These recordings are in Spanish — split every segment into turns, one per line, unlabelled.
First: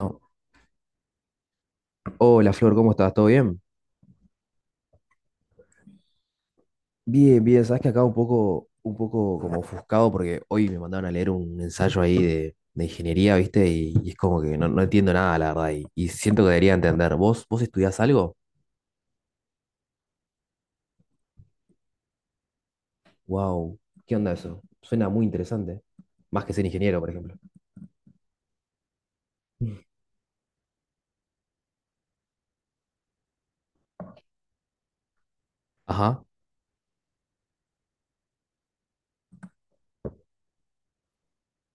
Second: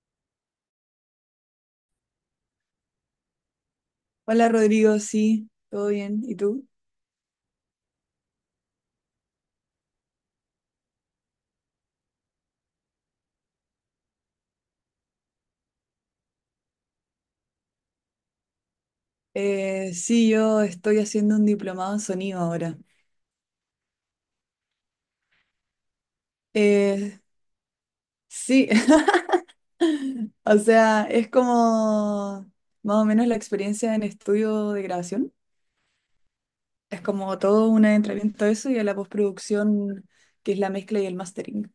No. Hola Flor, ¿cómo estás? ¿Todo bien?
Hola Rodrigo, sí, todo bien. ¿Y tú?
Bien, bien, sabes que acá un poco como ofuscado porque hoy me mandaron a leer un ensayo ahí de ingeniería, ¿viste? Y es como que no, no entiendo nada, la verdad, y siento que debería entender. ¿Vos estudiás algo?
Sí, yo estoy haciendo un diplomado en sonido ahora.
Wow, ¿qué onda eso? Suena muy interesante. Más que ser ingeniero, por
Eh,
ejemplo.
sí, o sea, es como más o menos la experiencia en estudio de grabación.
Ajá.
Es como todo un adentramiento a eso y a la postproducción, que es la mezcla y el mastering.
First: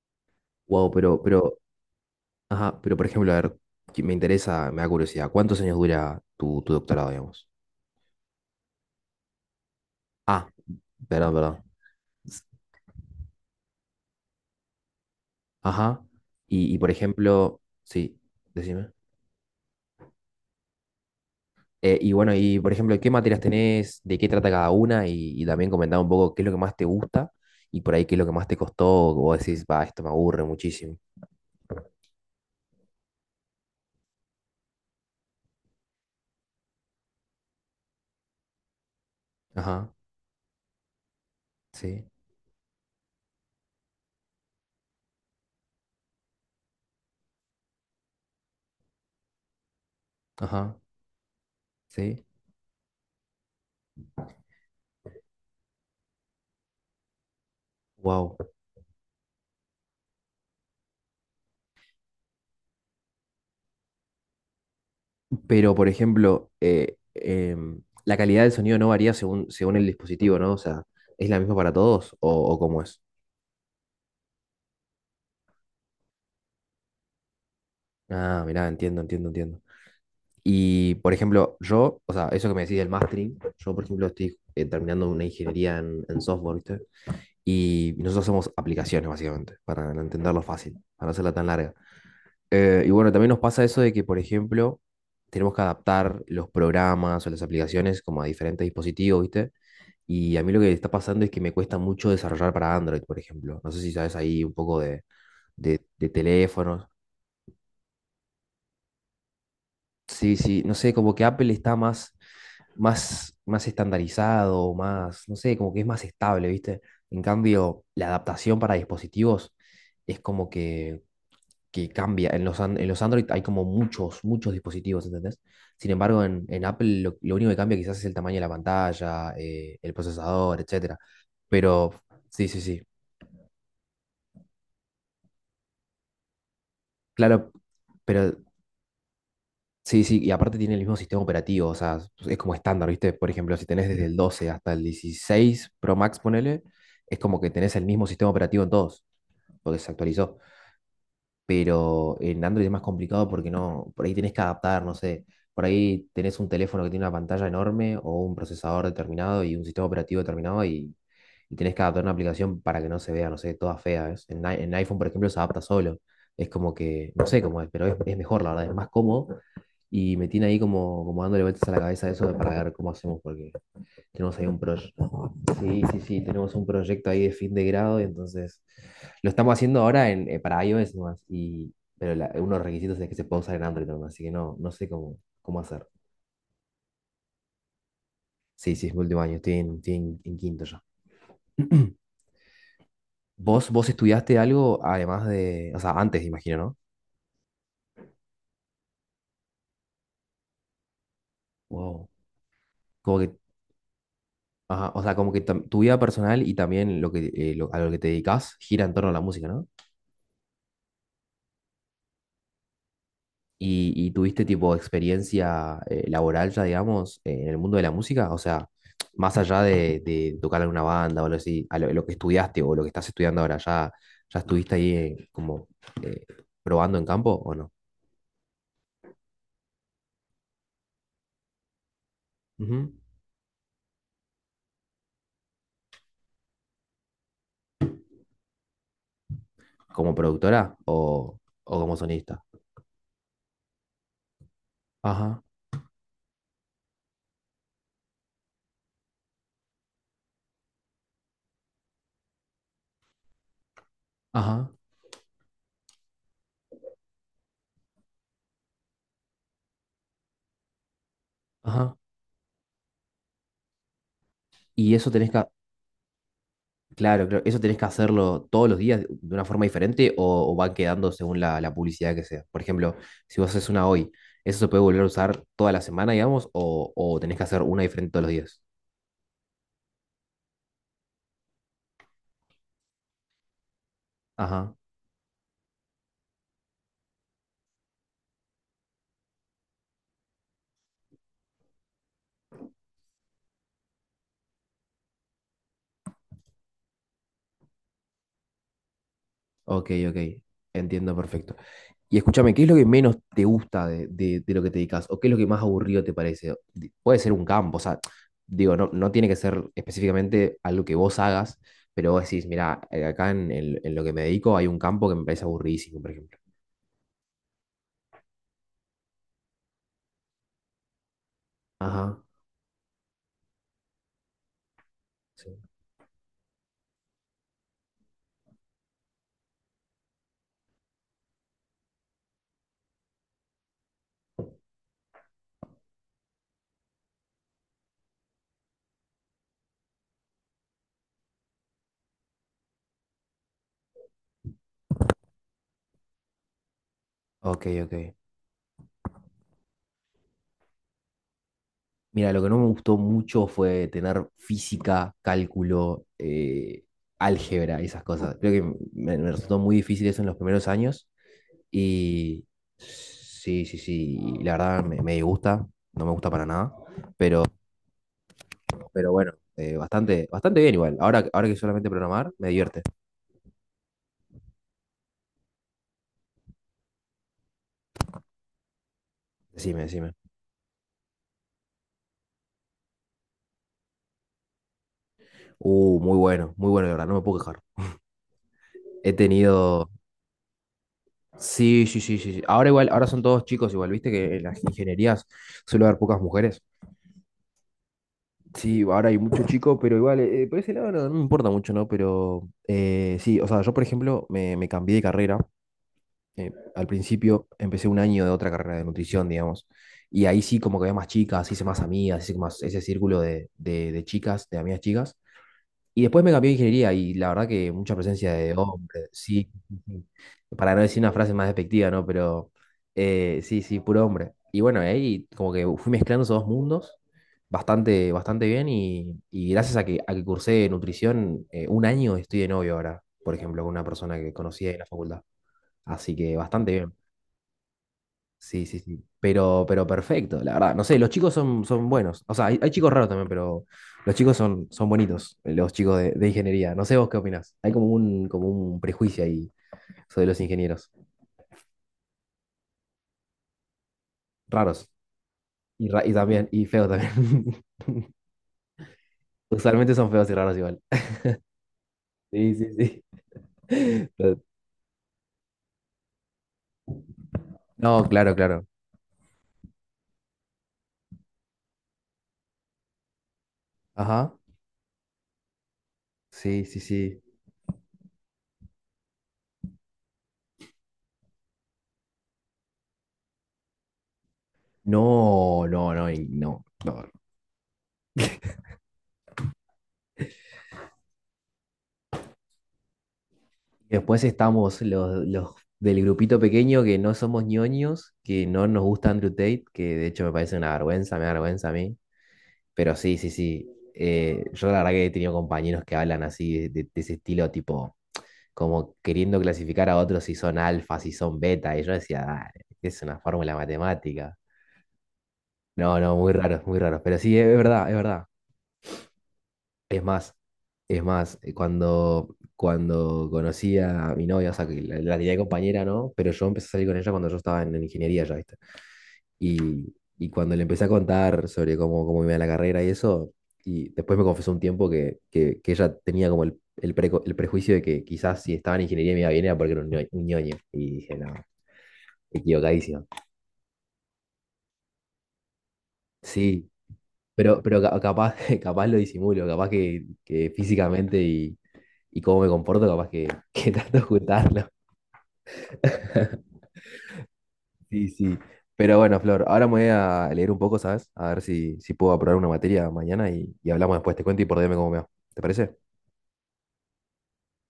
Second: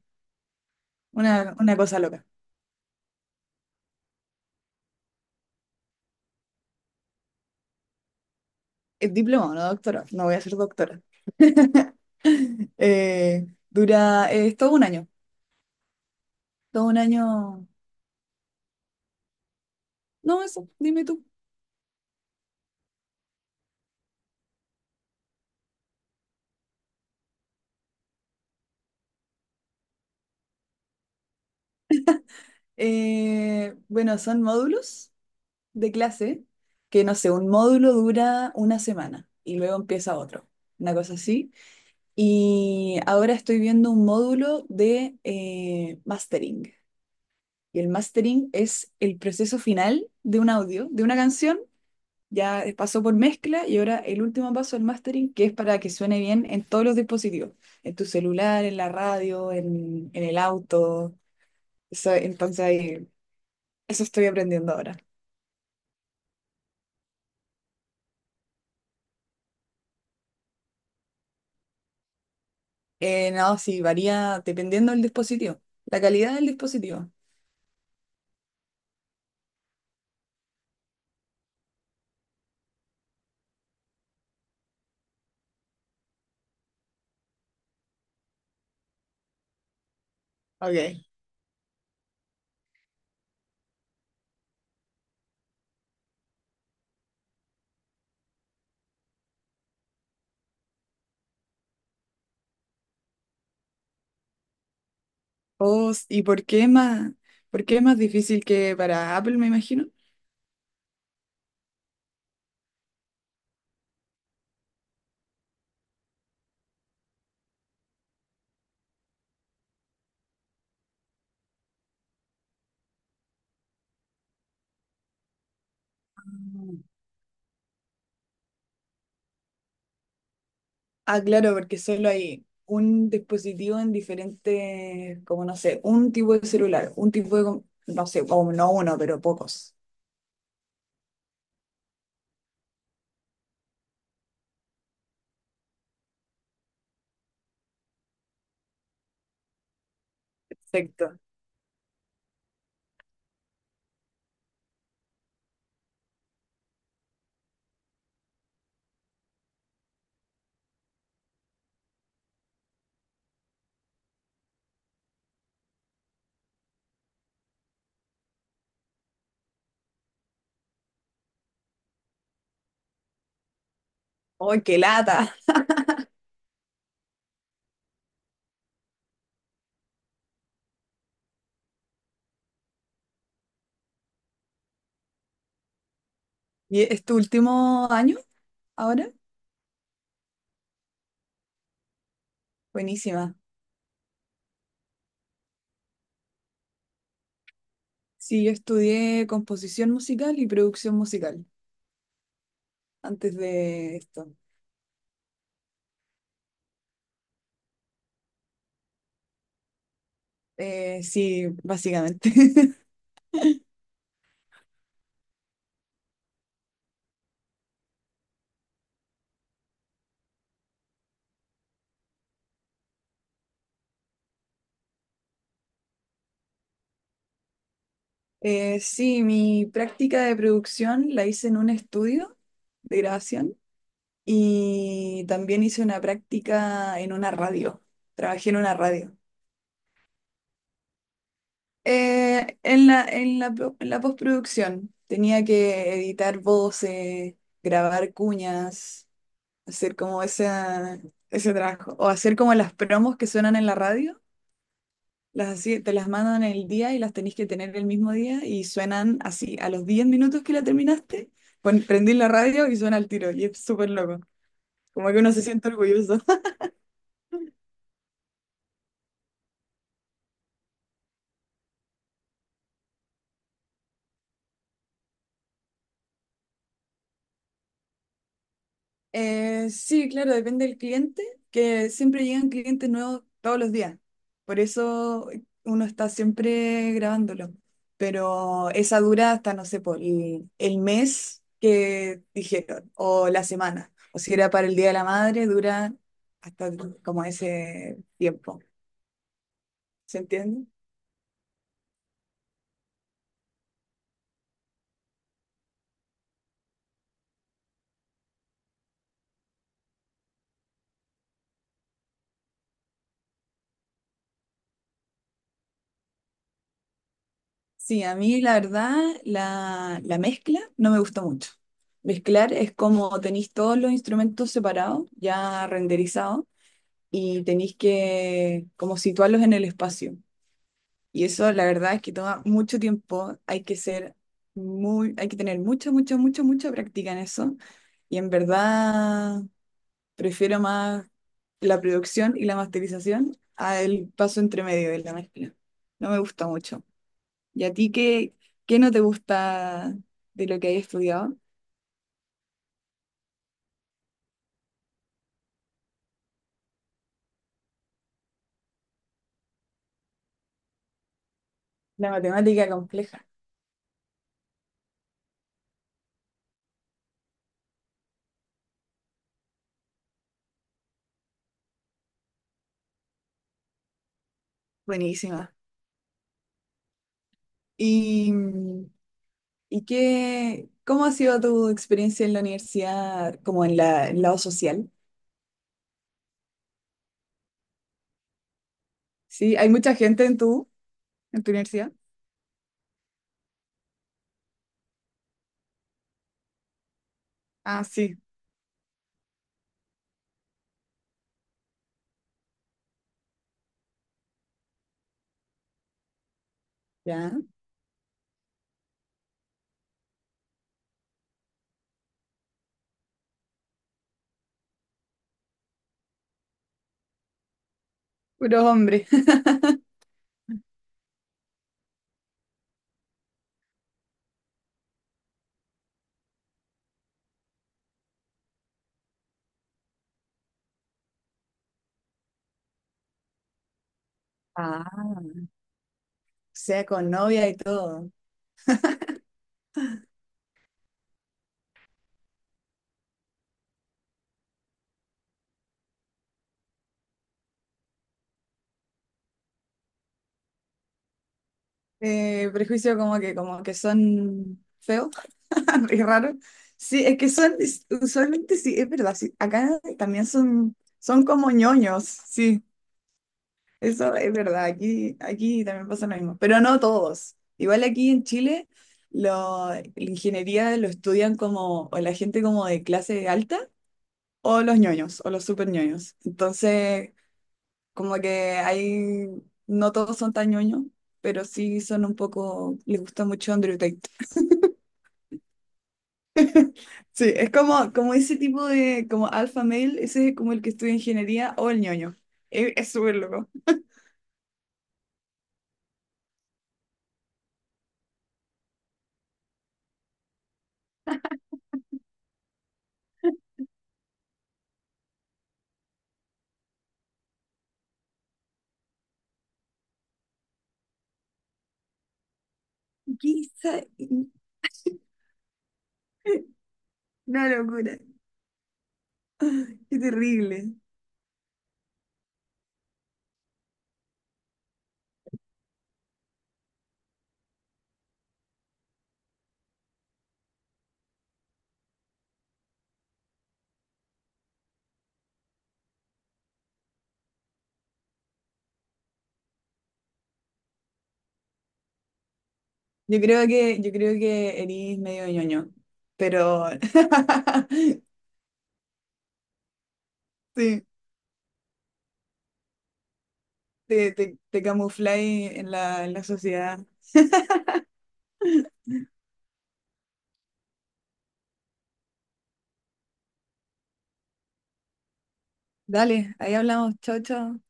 Wow,
Una,
pero,
una cosa loca.
ajá, pero por ejemplo, a ver, que me interesa, me da curiosidad, ¿cuántos años dura tu doctorado, digamos?
Es diplomado, no doctorado. No voy a
Ah,
ser doctora.
perdón, perdón.
Dura, es todo un año.
Ajá. Y,
Todo
por
un
ejemplo,
año.
sí, decime.
No, eso, dime tú.
Y bueno, y por ejemplo, ¿qué materias tenés? ¿De qué trata cada una? Y también comentar un poco qué es lo que más te gusta y por ahí qué es lo que más te costó. O vos decís, va, esto me aburre muchísimo.
Bueno, son módulos de clase que, no sé, un módulo dura una semana y luego
Ajá,
empieza otro, una cosa así.
sí,
Y ahora estoy viendo un módulo de mastering. Y el mastering es el proceso final de un
ajá,
audio, de una canción.
sí.
Ya pasó por mezcla y ahora el último paso del mastering, que es para que suene bien en todos los dispositivos, en tu
Wow.
celular, en la radio, en el auto. Eso- entonces, ahí- Eso estoy aprendiendo ahora.
Pero por ejemplo, la calidad del sonido no varía según, según el dispositivo, ¿no? O sea, ¿es la misma para todos o cómo es?
No, sí, varía dependiendo del dispositivo, la calidad del dispositivo.
Ah, mirá, entiendo, entiendo, entiendo. Y, por ejemplo, yo, o sea, eso que me decís del mastering, yo, por ejemplo, estoy terminando una ingeniería en software, ¿viste? Y nosotros hacemos aplicaciones, básicamente, para entenderlo fácil,
Ok.
para no hacerla tan larga. Y bueno, también nos pasa eso de que, por ejemplo, tenemos que adaptar los programas o las aplicaciones como a diferentes dispositivos, ¿viste? Y a mí lo que está pasando es que me cuesta mucho desarrollar para Android, por ejemplo. No sé si sabes ahí un poco de, de,
Oh, s-
de
¿y por qué es
teléfonos.
más, por qué es más difícil que para Apple, me imagino?
Sí, sí, no sé, como que Apple está más, más, más estandarizado, más, no sé, como que es más estable, ¿viste? En cambio, la adaptación para dispositivos es como que cambia. En los, an- en los Android hay como muchos, muchos dispositivos, ¿entendés? Sin embargo, en
Mm.
Apple lo único que cambia quizás es el tamaño de la pantalla, el procesador, etcétera.
Ah, claro, porque
Pero,
solo hay
sí, sí, sí.
un dispositivo en diferentes, como no sé, un tipo de celular, un tipo de,
Claro,
com- no sé,
pero
o no uno, pero pocos.
sí, sí, y aparte tiene el mismo sistema operativo, o sea, es como estándar, ¿viste? Por ejemplo, si tenés desde el 12 hasta el 16 Pro Max, ponele, es como que tenés el mismo sistema operativo en todos, porque se actualizó,
Perfecto.
pero en Android es más complicado porque no, por ahí tenés que adaptar, no sé, por ahí tenés un teléfono que tiene una pantalla enorme o un procesador determinado y un sistema operativo determinado y tenés que adaptar una aplicación para que no se vea, no sé, toda fea, ¿ves? En, i- en iPhone, por ejemplo, se adapta solo. Es como que, no sé cómo es, pero es mejor, la verdad, es más cómodo. Y me tiene ahí como, como dándole vueltas a la cabeza eso de para ver cómo hacemos, porque tenemos ahí un
¡Ay, qué
proyecto.
lata!
Sí, sí, sí, tenemos un proyecto ahí de fin de grado, y entonces lo estamos haciendo ahora en, para iOS nomás, y, pero la- uno de los requisitos es que se pueda usar en Android nomás, así que no, no sé cómo, cómo hacer.
¿Y es tu último año
Sí, sí, es mi
ahora?
último año, estoy en, estoy en quinto ya.
Buenísima.
¿Vos estudiaste algo además de, o sea, antes, imagino, ¿no?
Sí, yo estudié composición musical y producción musical
Wow. Como que,
antes de esto.
ajá, o sea, como que tam- tu vida personal y también lo que, lo- a lo que te dedicas gira en torno a la música, no.
Sí, básicamente.
¿Y, y tuviste tipo experiencia laboral ya, digamos, en el mundo de la música? O sea, más allá de tocar en una banda o algo así, a lo que estudiaste o lo que estás estudiando ahora, ¿ya, ya estuviste ahí como eh, probando en campo o no?
Sí, mi práctica de producción la hice en un estudio
Ujú.
de grabación y también hice una práctica en una radio. Trabajé en una radio.
¿Como productora o como sonista?
En la postproducción
Ajá,
tenía que editar voces, grabar cuñas, hacer como ese trabajo, o hacer como las promos que suenan en la radio.
ajá,
Las así, te las mandan el día y las tenés que tener el mismo día y suenan así. A los 10 minutos que la terminaste,
ajá.
prendí la radio y suena al tiro. Y es súper loco.
¿Y
Como
eso
que
tenés
uno se
que,
siente orgulloso.
claro, claro. ¿Eso tenés que hacerlo todos los días de una forma diferente o van quedando según la, la publicidad que sea? Por ejemplo, si vos haces una hoy, ¿eso se puede volver a usar toda la semana, digamos, o tenés que hacer una diferente todos los días?
Sí, claro, depende del cliente, que siempre llegan clientes nuevos todos los días. Por
Ajá,
eso uno está siempre grabándolo. Pero esa dura hasta, no sé, por el mes que dijeron, o la semana. O si era para el Día de la Madre, dura hasta como ese tiempo.
ok, ok.
¿Se entiende?
Entiendo perfecto. Y escúchame, ¿qué es lo que menos te gusta de lo que te dedicas? ¿O qué es lo que más aburrido te parece? Di- Puede ser un campo, o sea, digo, no, no tiene que ser específicamente algo que vos hagas, pero vos decís, mira, acá en, el- en lo que me dedico hay un campo que me parece aburridísimo, por ejemplo.
Sí, a mí la verdad, la mezcla no me gusta mucho.
Ajá.
Mezclar es como tenéis todos los instrumentos separados,
Sí.
ya renderizados y tenéis que como situarlos en el espacio. Y eso la verdad es que toma mucho tiempo, hay que ser hay que tener mucha práctica en eso. Y en verdad prefiero más la producción y la masterización al paso entre medio de la mezcla. No me gusta mucho. ¿Y
Ok,
a ti
ok.
qué, Qué no te gusta de lo que hay estudiado?
Mira, lo que no me gustó mucho fue tener física, cálculo, álgebra esas cosas. Creo que me resultó muy difícil eso en los primeros años.
La
Y
matemática compleja.
sí, sí, sí. y la verdad me, me disgusta, no me gusta para nada. Pero, pero bueno, bastante, bastante bien igual. Ahora, ahora que solamente programar, me divierte.
Buenísima. Y mm,
Decime,
¿Y
decime.
qué, cómo ha sido tu experiencia en la universidad, como en en el lado social?
Muy bueno, muy bueno, la verdad, no me puedo quejar. He
Sí, hay
tenido.
mucha gente en en tu
Sí,
universidad.
sí, sí, sí. sí. Ahora igual, ahora son todos chicos igual, viste que en las ingenierías suele haber pocas mujeres.
Ah, sí,
Sí, ahora hay muchos chicos, pero igual, por ese lado no, no me importa mucho, ¿no? Pero sí, o sea, yo por ejemplo me, me cambié de carrera. Al
ya.
principio empecé un año de otra carrera de nutrición, digamos. Y ahí sí como que había más chicas, hice más amigas, hice más ese círculo de chicas, de amigas chicas. Y después me cambió a ingeniería y la verdad que mucha presencia de
Puros hombres.
hombres, sí, sí, sí. para no decir una frase más despectiva, ¿no? Pero sí, sí, puro hombre. Y bueno, ahí como que fui mezclando esos dos mundos bastante, bastante bien y gracias a que cursé nutrición, un año estoy de novio ahora, por ejemplo, con una persona que conocí en
Ah,
la facultad.
o
Así que bastante
sea,
bien.
con novia y todo.
Sí, sí, sí. Pero perfecto, la verdad. No sé, los chicos son, son buenos. O sea, hay chicos raros también, pero los chicos son, son bonitos, los chicos de ingeniería. No sé vos qué opinás. Hay como un prejuicio ahí sobre los ingenieros.
Prejuicio como como que son
Raros.
feos
Y,
y
ra- y
raros.
también, y feos
Sí,
también.
usualmente sí, es verdad, sí. Acá
Usualmente son
también
feos y raros igual.
son como ñoños,
Sí,
sí.
sí, sí.
Eso es
Pero...
verdad, aquí también pasa lo mismo, pero no todos. Igual
No,
aquí en
claro, claro.
Chile, la ingeniería lo estudian como o la gente como de clase alta
Ajá.
o los ñoños o los super ñoños.
Sí, sí,
Entonces,
sí.
como que hay, no todos son tan ñoños, pero sí son un poco, les gusta mucho Andrew Tate.
No, no, no, y no. No,
Sí, es como, como ese tipo de, como alpha male, ese es como el que estudia ingeniería o el ñoño. Es súper loco.
y después estamos los del grupito pequeño que no somos ñoños, que no nos gusta Andrew Tate, que de hecho me parece una vergüenza, me da vergüenza a mí. Pero sí, sí, sí. Yo la verdad que he tenido compañeros que hablan así, de ese estilo, tipo, como queriendo clasificar a otros si son alfa, si son beta. Y yo decía, "Dale, es una fórmula
Quizá-
matemática". No, no, muy raro, muy raro. Pero sí, es
Una
verdad, es
locura,
verdad.
qué
Es más,
terrible.
es más, cuando, cuando conocí a mi novia, o sea, que la tenía de compañera, ¿no? Pero yo empecé a salir con ella cuando yo estaba en ingeniería ya, ¿viste? Y cuando le empecé a contar sobre cómo, cómo iba la carrera y eso, y después me confesó un tiempo que ella tenía como el, preco- el prejuicio de que quizás si estaba en ingeniería me iba bien era porque era un, ño- un ñoño. Y dije, no, equivocadísimo.
Yo creo que eres medio ñoño, pero
Sí, pero ca- capaz, capaz lo disimulo, capaz que
sí,
físicamente y cómo me comporto, capaz que, que trato de
te
ocultarlo.
camufláis en en la sociedad.
Sí, sí. Pero bueno, Flor, ahora me voy a leer un poco, ¿sabes? A ver si, si puedo aprobar una materia mañana y hablamos después. Te cuento y por DM cómo me va. ¿Te parece?
Dale, ahí hablamos. Chao, chao.